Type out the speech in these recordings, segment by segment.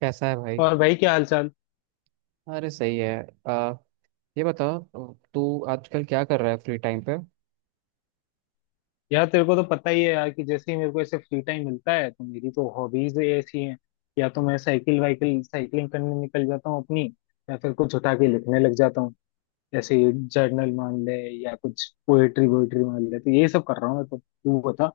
कैसा है भाई? और भाई क्या हाल चाल। अरे सही है। आ, ये बताओ तू आजकल क्या कर रहा है फ्री टाइम पे? यार तेरे को तो पता ही है यार कि जैसे ही मेरे को ऐसे फ्री टाइम मिलता है तो मेरी तो हॉबीज ऐसी हैं। या तो मैं साइकिल वाइकिल साइकिलिंग करने निकल जाता हूँ अपनी, या फिर कुछ उठा के लिखने लग जाता हूँ ऐसे। जर्नल मान ले या कुछ पोएट्री वोएट्री मान ले, तो ये सब कर रहा हूँ मैं। तो तू बता।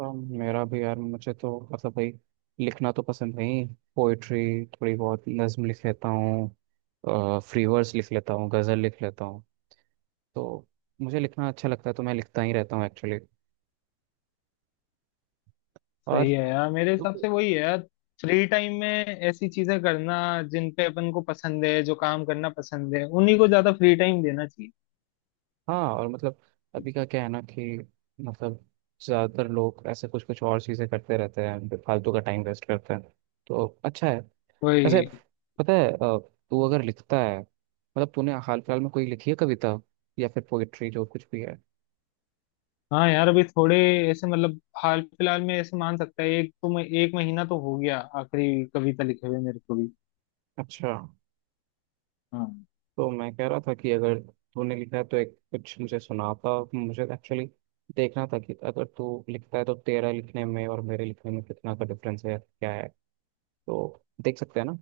आ, मेरा भी यार, मुझे तो मतलब भाई लिखना तो पसंद नहीं। पोइट्री, थोड़ी बहुत नज्म लिख लेता हूँ, फ्री वर्स लिख लेता हूँ, गज़ल लिख लेता हूँ। तो मुझे लिखना अच्छा लगता है, तो मैं लिखता ही रहता हूँ एक्चुअली। सही और है यार, मेरे हिसाब से वही है यार, फ्री टाइम में ऐसी चीजें करना जिन पे अपन को पसंद है, जो काम करना पसंद है उन्हीं को ज्यादा फ्री टाइम देना चाहिए। हाँ, और मतलब अभी का क्या है ना कि मतलब ज़्यादातर लोग ऐसे कुछ कुछ और चीज़ें करते रहते हैं, फालतू का टाइम वेस्ट करते हैं। तो अच्छा है। वैसे वही। पता है, तू अगर लिखता है मतलब तूने हाल फिलहाल में कोई लिखी है कविता या फिर पोइट्री जो कुछ भी है? हाँ यार, अभी थोड़े ऐसे मतलब हाल फिलहाल में ऐसे मान सकता है, एक तो मैं एक महीना तो हो गया आखिरी कविता लिखे हुए मेरे को भी। अच्छा। हाँ तो मैं कह रहा था कि अगर तूने लिखा है तो एक कुछ मुझे सुनाता। मुझे एक्चुअली देखना था कि अगर तू लिखता है तो तेरा लिखने में और मेरे लिखने में कितना का डिफरेंस है, क्या है। तो देख सकते हैं ना।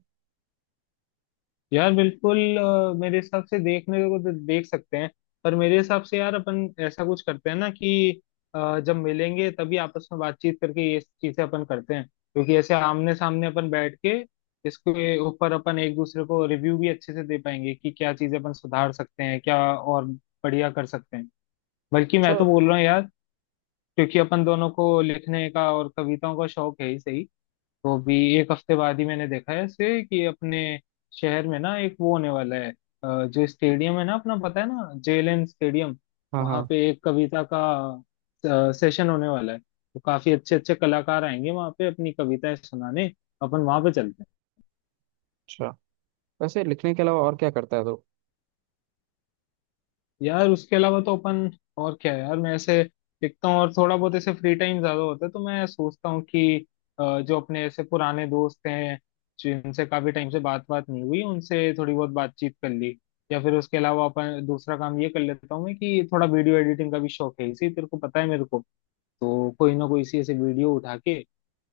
यार बिल्कुल, मेरे हिसाब से देखने को तो देख सकते हैं, पर मेरे हिसाब से यार अपन ऐसा कुछ करते हैं ना कि जब मिलेंगे तभी आपस में बातचीत करके ये चीजें अपन करते हैं, क्योंकि ऐसे आमने सामने अपन बैठ के इसके ऊपर अपन एक दूसरे को रिव्यू भी अच्छे से दे पाएंगे कि क्या चीजें अपन सुधार सकते हैं, क्या और बढ़िया कर सकते हैं। बल्कि अच्छा। मैं तो बोल रहा हूँ यार, क्योंकि अपन दोनों को लिखने का और कविताओं का शौक है ही सही, तो अभी एक हफ्ते बाद ही मैंने देखा है ऐसे कि अपने शहर में ना एक वो होने वाला है। जो स्टेडियम है ना अपना, पता है ना, जेएलएन स्टेडियम, हाँ वहां हाँ। पे एक कविता का सेशन होने वाला है। तो काफी अच्छे अच्छे कलाकार आएंगे वहां पे अपनी कविताएं सुनाने, अपन वहां पे चलते हैं। अच्छा, वैसे लिखने के अलावा और क्या करता है तो? यार उसके अलावा तो अपन और क्या है यार, मैं ऐसे लिखता हूँ, और थोड़ा बहुत ऐसे फ्री टाइम ज्यादा होता है तो मैं सोचता हूँ कि जो अपने ऐसे पुराने दोस्त हैं जिनसे काफी टाइम से बात बात नहीं हुई, उनसे थोड़ी बहुत बातचीत कर ली। या फिर उसके अलावा अपन दूसरा काम ये कर लेता हूँ मैं कि थोड़ा वीडियो एडिटिंग का भी शौक है इसी, तेरे को पता है मेरे को, तो कोई ना कोई इसी ऐसे वीडियो उठा के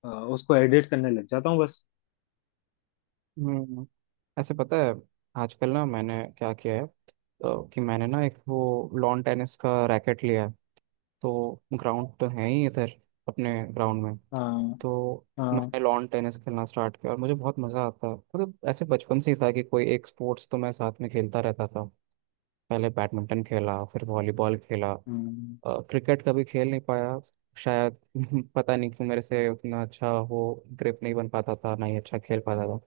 उसको एडिट करने लग जाता हूँ बस। हम्म। ऐसे पता है, आजकल ना मैंने क्या किया है तो कि मैंने ना एक वो लॉन टेनिस का रैकेट लिया है। तो ग्राउंड तो है ही इधर, अपने ग्राउंड में। हाँ तो हाँ। मैंने लॉन टेनिस खेलना स्टार्ट किया और मुझे बहुत मज़ा आता है। मतलब ऐसे बचपन से ही था कि कोई एक स्पोर्ट्स तो मैं साथ में खेलता रहता था। पहले बैडमिंटन खेला, फिर वॉलीबॉल खेला। हम्म। क्रिकेट कभी खेल नहीं पाया शायद। पता नहीं क्यों, मेरे से उतना अच्छा वो ग्रिप नहीं बन पाता था, ना ही अच्छा खेल पाता था।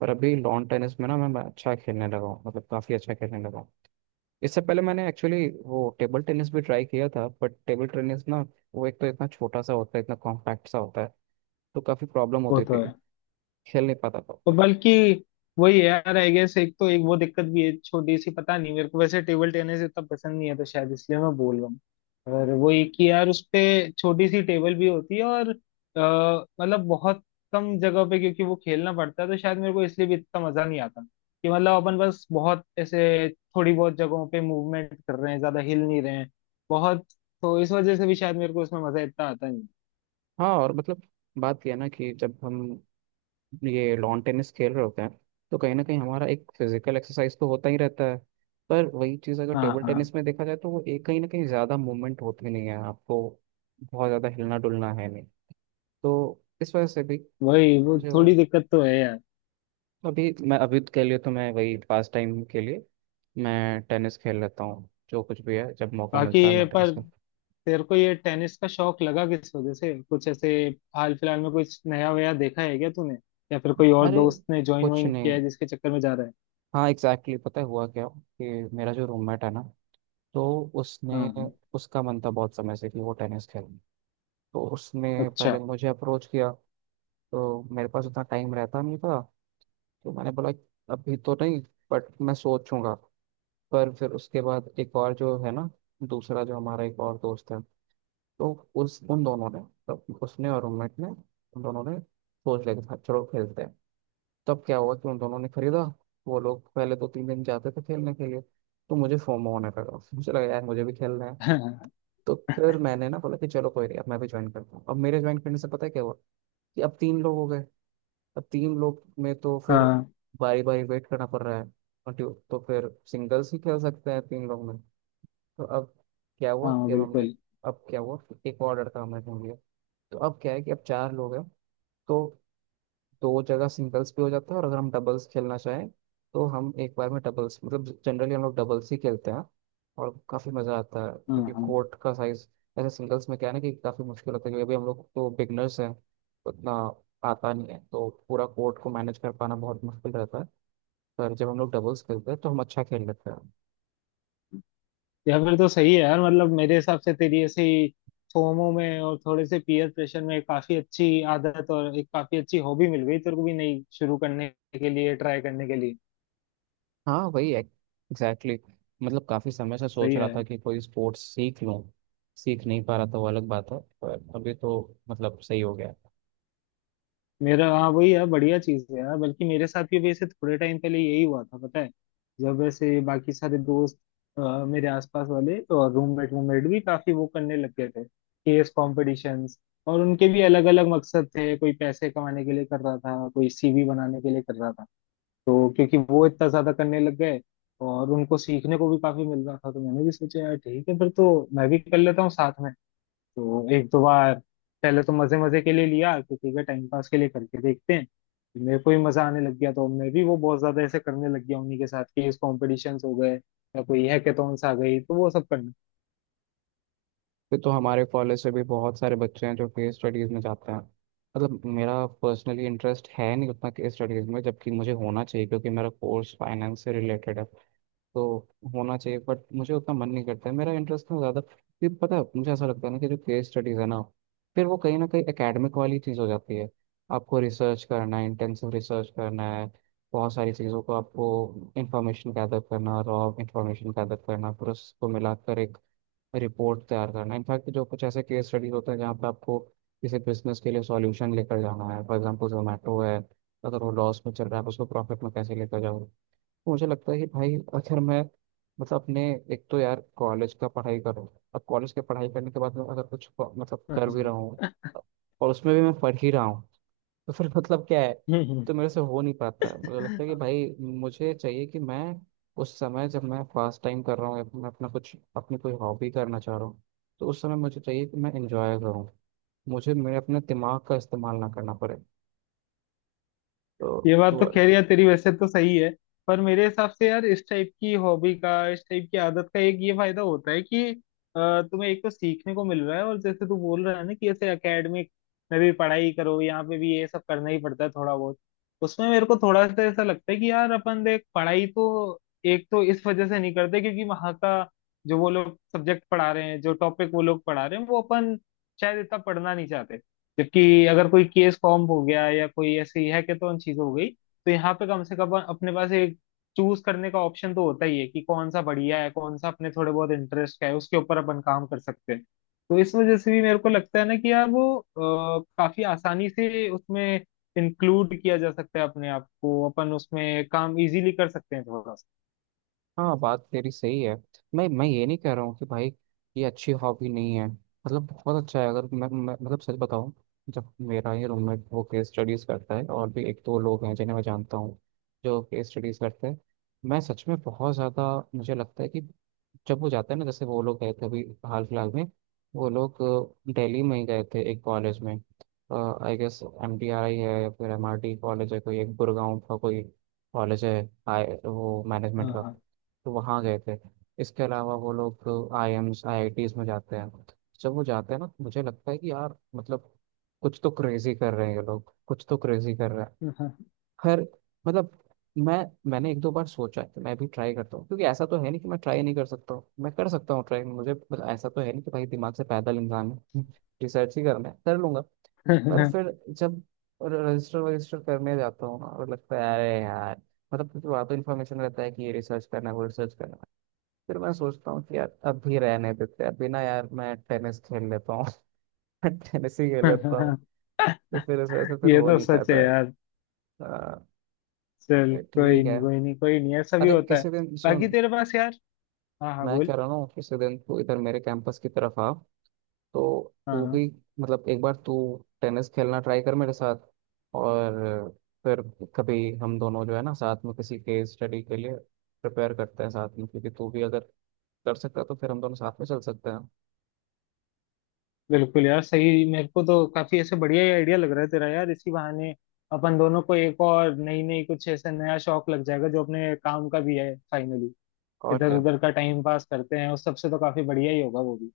पर अभी लॉन टेनिस में ना मैं अच्छा खेलने लगा हूँ, मतलब काफ़ी अच्छा खेलने लगा हूँ। इससे पहले मैंने एक्चुअली वो टेबल टेनिस भी ट्राई किया था। बट टेबल टेनिस ना, वो एक तो इतना छोटा सा होता है, इतना कॉम्पैक्ट सा होता है, तो काफ़ी प्रॉब्लम वो होती तो थी। है। खेल नहीं पाता और था। बल्कि वही है यार, आई गेस एक तो एक वो दिक्कत भी है छोटी सी, पता नहीं मेरे को वैसे टेबल टेनिस इतना पसंद नहीं है तो शायद इसलिए मैं बोल रहा हूँ। और वो एक ही यार, उस पे छोटी सी टेबल भी होती है, और मतलब बहुत कम जगह पे क्योंकि वो खेलना पड़ता है, तो शायद मेरे को इसलिए भी इतना मजा नहीं आता कि मतलब अपन बस बहुत ऐसे थोड़ी बहुत जगहों पे मूवमेंट कर रहे हैं, ज्यादा हिल नहीं रहे हैं बहुत, तो इस वजह से भी शायद मेरे को उसमें मजा इतना आता नहीं। हाँ, और मतलब बात यह है ना कि जब हम ये लॉन टेनिस खेल रहे होते हैं तो कहीं ना कहीं हमारा एक फिजिकल एक्सरसाइज तो होता ही रहता है। पर वही चीज़ अगर हाँ टेबल हाँ। टेनिस में देखा जाए तो वो एक कहीं ना कहीं ज़्यादा मूवमेंट होती नहीं है आपको। बहुत ज़्यादा हिलना डुलना है नहीं। तो इस वजह से भी वही वो जो थोड़ी दिक्कत तो है यार। अभी, मैं अभी के लिए तो मैं वही पास टाइम के लिए मैं टेनिस खेल लेता हूँ। जो कुछ भी है, जब मौका बाकी मिलता है ये मैं पर टेनिस खेल। तेरे को ये टेनिस का शौक लगा किस वजह से? कुछ ऐसे हाल फिलहाल में कुछ नया वया देखा है क्या तूने, या फिर कोई और अरे दोस्त ने ज्वाइन कुछ वाइन किया नहीं। है जिसके चक्कर में जा रहा है? हाँ एग्जैक्टली exactly, पता है हुआ क्या कि मेरा जो रूममेट है ना, तो हाँ उसने, हाँ। उसका मन था बहुत समय से कि वो टेनिस खेले, तो उसने पहले अच्छा। मुझे अप्रोच किया। तो मेरे पास उतना टाइम रहता नहीं था, तो मैंने बोला अभी तो नहीं, बट मैं सोचूंगा। पर फिर उसके बाद एक और जो है ना, दूसरा जो हमारा एक और दोस्त है, तो उस उन दोनों ने, तब उसने और रूममेट ने उन दोनों ने सोच लिया कि "हाँ, चलो खेलते हैं।" तब क्या हुआ कि उन दोनों ने खरीदा। वो लोग पहले दो तीन दिन जाते थे खेलने के लिए, तो मुझे फोमो होने लगा। मुझे लगा यार मुझे भी खेलना है। हाँ। तो फिर मैंने ना बोला कि चलो कोई नहीं, अब मैं भी ज्वाइन करता हूँ। अब मेरे ज्वाइन करने से पता है क्या हुआ कि अब तीन लोग हो गए। अब तीन लोग में तो फिर बारी बारी वेट करना पड़ रहा है। और तो फिर सिंगल्स ही खेल सकते हैं तीन लोग में। तो अब क्या हुआ हाँ कि अब हमने बिल्कुल। अब क्या हुआ कि एक और लड़का हमने ढूंढ लिया। तो अब क्या है कि अब चार लोग हैं। तो दो जगह सिंगल्स भी हो जाता है, और अगर हम डबल्स खेलना चाहें तो हम एक बार में डबल्स, मतलब जनरली हम लोग डबल्स ही खेलते हैं। और काफ़ी मज़ा आता है, हाँ क्योंकि हाँ। कोर्ट का साइज, ऐसे सिंगल्स में क्या है ना कि काफ़ी मुश्किल होता है, क्योंकि अभी हम लोग तो बिगनर्स हैं, उतना आता नहीं है, तो पूरा कोर्ट को मैनेज कर पाना बहुत मुश्किल रहता है। पर जब हम लोग डबल्स खेलते हैं तो हम अच्छा खेल लेते हैं। या फिर तो सही है यार, मतलब मेरे हिसाब से तेरी ऐसे फोमो में और थोड़े से पीयर प्रेशर में काफी अच्छी आदत और एक काफी अच्छी हॉबी मिल गई तेरे को भी, नई शुरू करने के लिए, ट्राई करने के लिए। हाँ वही एग्जैक्टली exactly. मतलब काफी समय से सही सोच रहा है। था कि कोई स्पोर्ट्स सीख लूं। सीख नहीं पा रहा था वो अलग बात है, पर अभी तो मतलब सही हो गया। मेरा हाँ वही यार, बढ़िया चीज है यार। बल्कि मेरे साथ भी वैसे थोड़े टाइम पहले यही हुआ था पता है, जब वैसे बाकी सारे दोस्त मेरे आसपास वाले और रूममेट रूममेट भी काफी वो करने लग गए थे, केस कॉम्पिटिशंस। और उनके भी अलग अलग मकसद थे, कोई पैसे कमाने के लिए कर रहा था, कोई सीवी बनाने के लिए कर रहा था। तो क्योंकि वो इतना ज्यादा करने लग गए, और उनको सीखने को भी काफी मिल रहा था, तो मैंने भी सोचा यार ठीक है फिर तो मैं भी कर लेता हूँ साथ में। तो एक दो बार पहले तो मजे मजे के लिए लिया कि ठीक है टाइम पास के लिए करके देखते हैं, मेरे को भी मजा आने लग गया, तो मैं भी वो बहुत ज्यादा ऐसे करने लग गया उन्हीं के साथ। क्विज कॉम्पिटिशंस हो गए, या कोई हैकेथॉन्स आ गई, तो वो सब फिर तो हमारे कॉलेज से भी बहुत सारे बच्चे हैं जो केस स्टडीज में जाते हैं। मतलब मेरा पर्सनली इंटरेस्ट है नहीं उतना केस स्टडीज में, जबकि मुझे होना चाहिए क्योंकि मेरा कोर्स फाइनेंस से रिलेटेड है। तो होना चाहिए, बट मुझे उतना मन नहीं करता है, मेरा इंटरेस्ट ना ज़्यादा। फिर पता है मुझे ऐसा लगता है ना कि जो केस स्टडीज़ है ना, फिर वो कहीं ना कहीं एकेडमिक वाली चीज़ हो जाती है। आपको रिसर्च करना है, इंटेंसिव रिसर्च करना है, बहुत सारी चीज़ों को आपको इंफॉर्मेशन गैदर करना, रॉ इंफॉर्मेशन गैदर करना, फिर उसको मिलाकर एक रिपोर्ट तैयार करना। इनफैक्ट जो कुछ ऐसे केस स्टडीज होते हैं जहाँ पे आपको किसी बिजनेस के लिए सॉल्यूशन लेकर जाना है, फॉर एग्जांपल जोमेटो है, अगर वो लॉस में चल रहा है आप उसको प्रॉफिट में कैसे लेकर जाओ। मुझे लगता है कि भाई अगर मैं, मतलब अपने, एक तो यार कॉलेज का पढ़ाई करूँ, अब कॉलेज की पढ़ाई करने के बाद मैं अगर कुछ मतलब कर भी करना। रहा हूँ, और उसमें भी मैं पढ़ ही रहा हूँ। तो फिर मतलब क्या है। तो मेरे से हो नहीं पाता है। मुझे लगता है कि भाई मुझे चाहिए कि मैं उस समय जब मैं फर्स्ट टाइम कर रहा हूँ या मैं अपना कुछ अपनी कोई हॉबी करना चाह रहा हूँ, तो उस समय मुझे चाहिए कि मैं इंजॉय करूँ। मुझे मेरे अपने दिमाग का इस्तेमाल ना करना पड़े। ये बात तो तो। खैर यार तेरी वैसे तो सही है, पर मेरे हिसाब से यार इस टाइप की हॉबी का, इस टाइप की आदत का, एक ये फायदा होता है कि तुम्हें एक तो सीखने को मिल रहा है, और जैसे तू बोल रहा है ना कि ऐसे एकेडमिक में भी पढ़ाई करो, यहाँ पे भी ये सब करना ही पड़ता है थोड़ा बहुत। उसमें मेरे को थोड़ा सा ऐसा लगता है कि यार अपन देख, पढ़ाई तो एक तो इस वजह से नहीं करते क्योंकि वहाँ का जो वो लोग सब्जेक्ट पढ़ा रहे हैं, जो टॉपिक वो लोग पढ़ा रहे हैं, वो अपन शायद इतना पढ़ना नहीं चाहते। जबकि अगर कोई केस फॉर्म हो गया या कोई ऐसी हैकेथॉन चीज हो गई, तो यहाँ पे कम से कम अपने पास एक चूज करने का ऑप्शन तो होता ही है कि कौन सा बढ़िया है, कौन सा अपने थोड़े बहुत इंटरेस्ट का है, उसके ऊपर अपन काम कर सकते हैं। तो इस वजह से भी मेरे को लगता है ना कि यार वो काफी आसानी से उसमें इंक्लूड किया जा सकता है अपने आप को, अपन उसमें काम इजीली कर सकते हैं थोड़ा सा। हाँ बात तेरी सही है। मैं ये नहीं कह रहा हूँ कि भाई ये अच्छी हॉबी नहीं है, मतलब बहुत अच्छा है। अगर मैं मतलब सच बताऊँ, जब मेरा ही रूममेट वो केस स्टडीज़ करता है, और भी एक दो लोग हैं जिन्हें मैं जानता हूँ जो केस स्टडीज़ करते हैं, मैं सच में बहुत ज़्यादा, मुझे लगता है कि जब वो जाता है ना, जैसे वो लोग गए थे अभी हाल फिलहाल में, वो लोग दिल्ली में ही गए थे एक कॉलेज में। आई गेस MTRI है, या फिर MRT कॉलेज है, कोई एक गुड़गांव का कोई कॉलेज है, आई वो मैनेजमेंट का। हाँ तो वहाँ गए थे। इसके अलावा वो लोग IIMs, IITs में जाते हैं। जब वो जाते हैं ना तो मुझे लगता है कि यार मतलब कुछ तो क्रेजी कर रहे हैं ये लोग, कुछ तो क्रेजी कर रहे हैं। हाँ। खैर, मतलब मैं मैंने एक दो बार सोचा है कि मैं भी ट्राई करता हूँ, क्योंकि ऐसा तो है नहीं कि मैं ट्राई नहीं कर सकता हूँ। मैं कर सकता हूँ ट्राई, मुझे मतलब ऐसा तो है नहीं कि भाई दिमाग से पैदल इंसान है, रिसर्च ही करना है कर लूंगा। पर फिर जब रजिस्टर वजिस्टर करने जाता हूँ ना और लगता है अरे यार, मतलब क्योंकि वहाँ तो इन्फॉर्मेशन रहता है कि ये रिसर्च करना है वो रिसर्च करना है। फिर मैं सोचता हूँ कि यार अभी रहने देते हैं, अभी ना यार मैं टेनिस खेल लेता हूँ टेनिस ही खेल लेता हूँ। सा। तो फिर इस वजह से फिर ये हो तो नहीं सच है पाता है। यार। आ, चल तो कोई ठीक नहीं, है। कोई नहीं, कोई नहीं, ऐसा भी अरे होता है। किसी दिन सुन, बाकी तेरे पास यार, हाँ हाँ मैं कह बोल। रहा हूँ किसी दिन तू इधर मेरे कैंपस की तरफ आ, तो हाँ तू हाँ। भी, मतलब एक बार तू टेनिस खेलना ट्राई कर मेरे साथ। और फिर कभी हम दोनों जो है ना साथ में किसी केस स्टडी के लिए प्रिपेयर करते हैं साथ में, क्योंकि तू भी अगर कर सकता है तो फिर हम दोनों साथ में चल सकते हैं। बिल्कुल यार सही, मेरे को तो काफी ऐसे बढ़िया ही आइडिया लग रहा है तेरा यार, इसी बहाने अपन दोनों को एक और नई नई कुछ ऐसा नया शौक लग जाएगा जो अपने काम का भी है फाइनली। और इधर क्या। उधर का टाइम पास करते हैं, उस सबसे तो काफी बढ़िया ही होगा वो भी।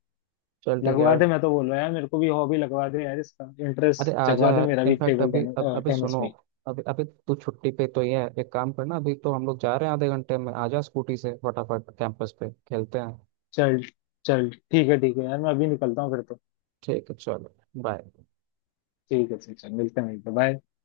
चल ठीक है लगवा यार। दे, मैं तो बोल रहा यार, मेरे को भी हॉबी लगवा दे यार, इसका अरे इंटरेस्ट आजा जगवा दे यार, मेरा भी इनफैक्ट टेबल अभी, अब टेनिस अभी टेनिस सुनो। में ही। अभी अभी तू छुट्टी पे, तो ये है एक काम करना, अभी तो हम लोग जा रहे हैं आधे घंटे में, आजा स्कूटी से फटाफट कैंपस पे खेलते हैं। चल। चल ठीक है, ठीक है यार, मैं अभी निकलता हूँ फिर तो। ठीक है चलो। बाय। ठीक है ठीक है, मिलते हैं, मिलते हैं, bye।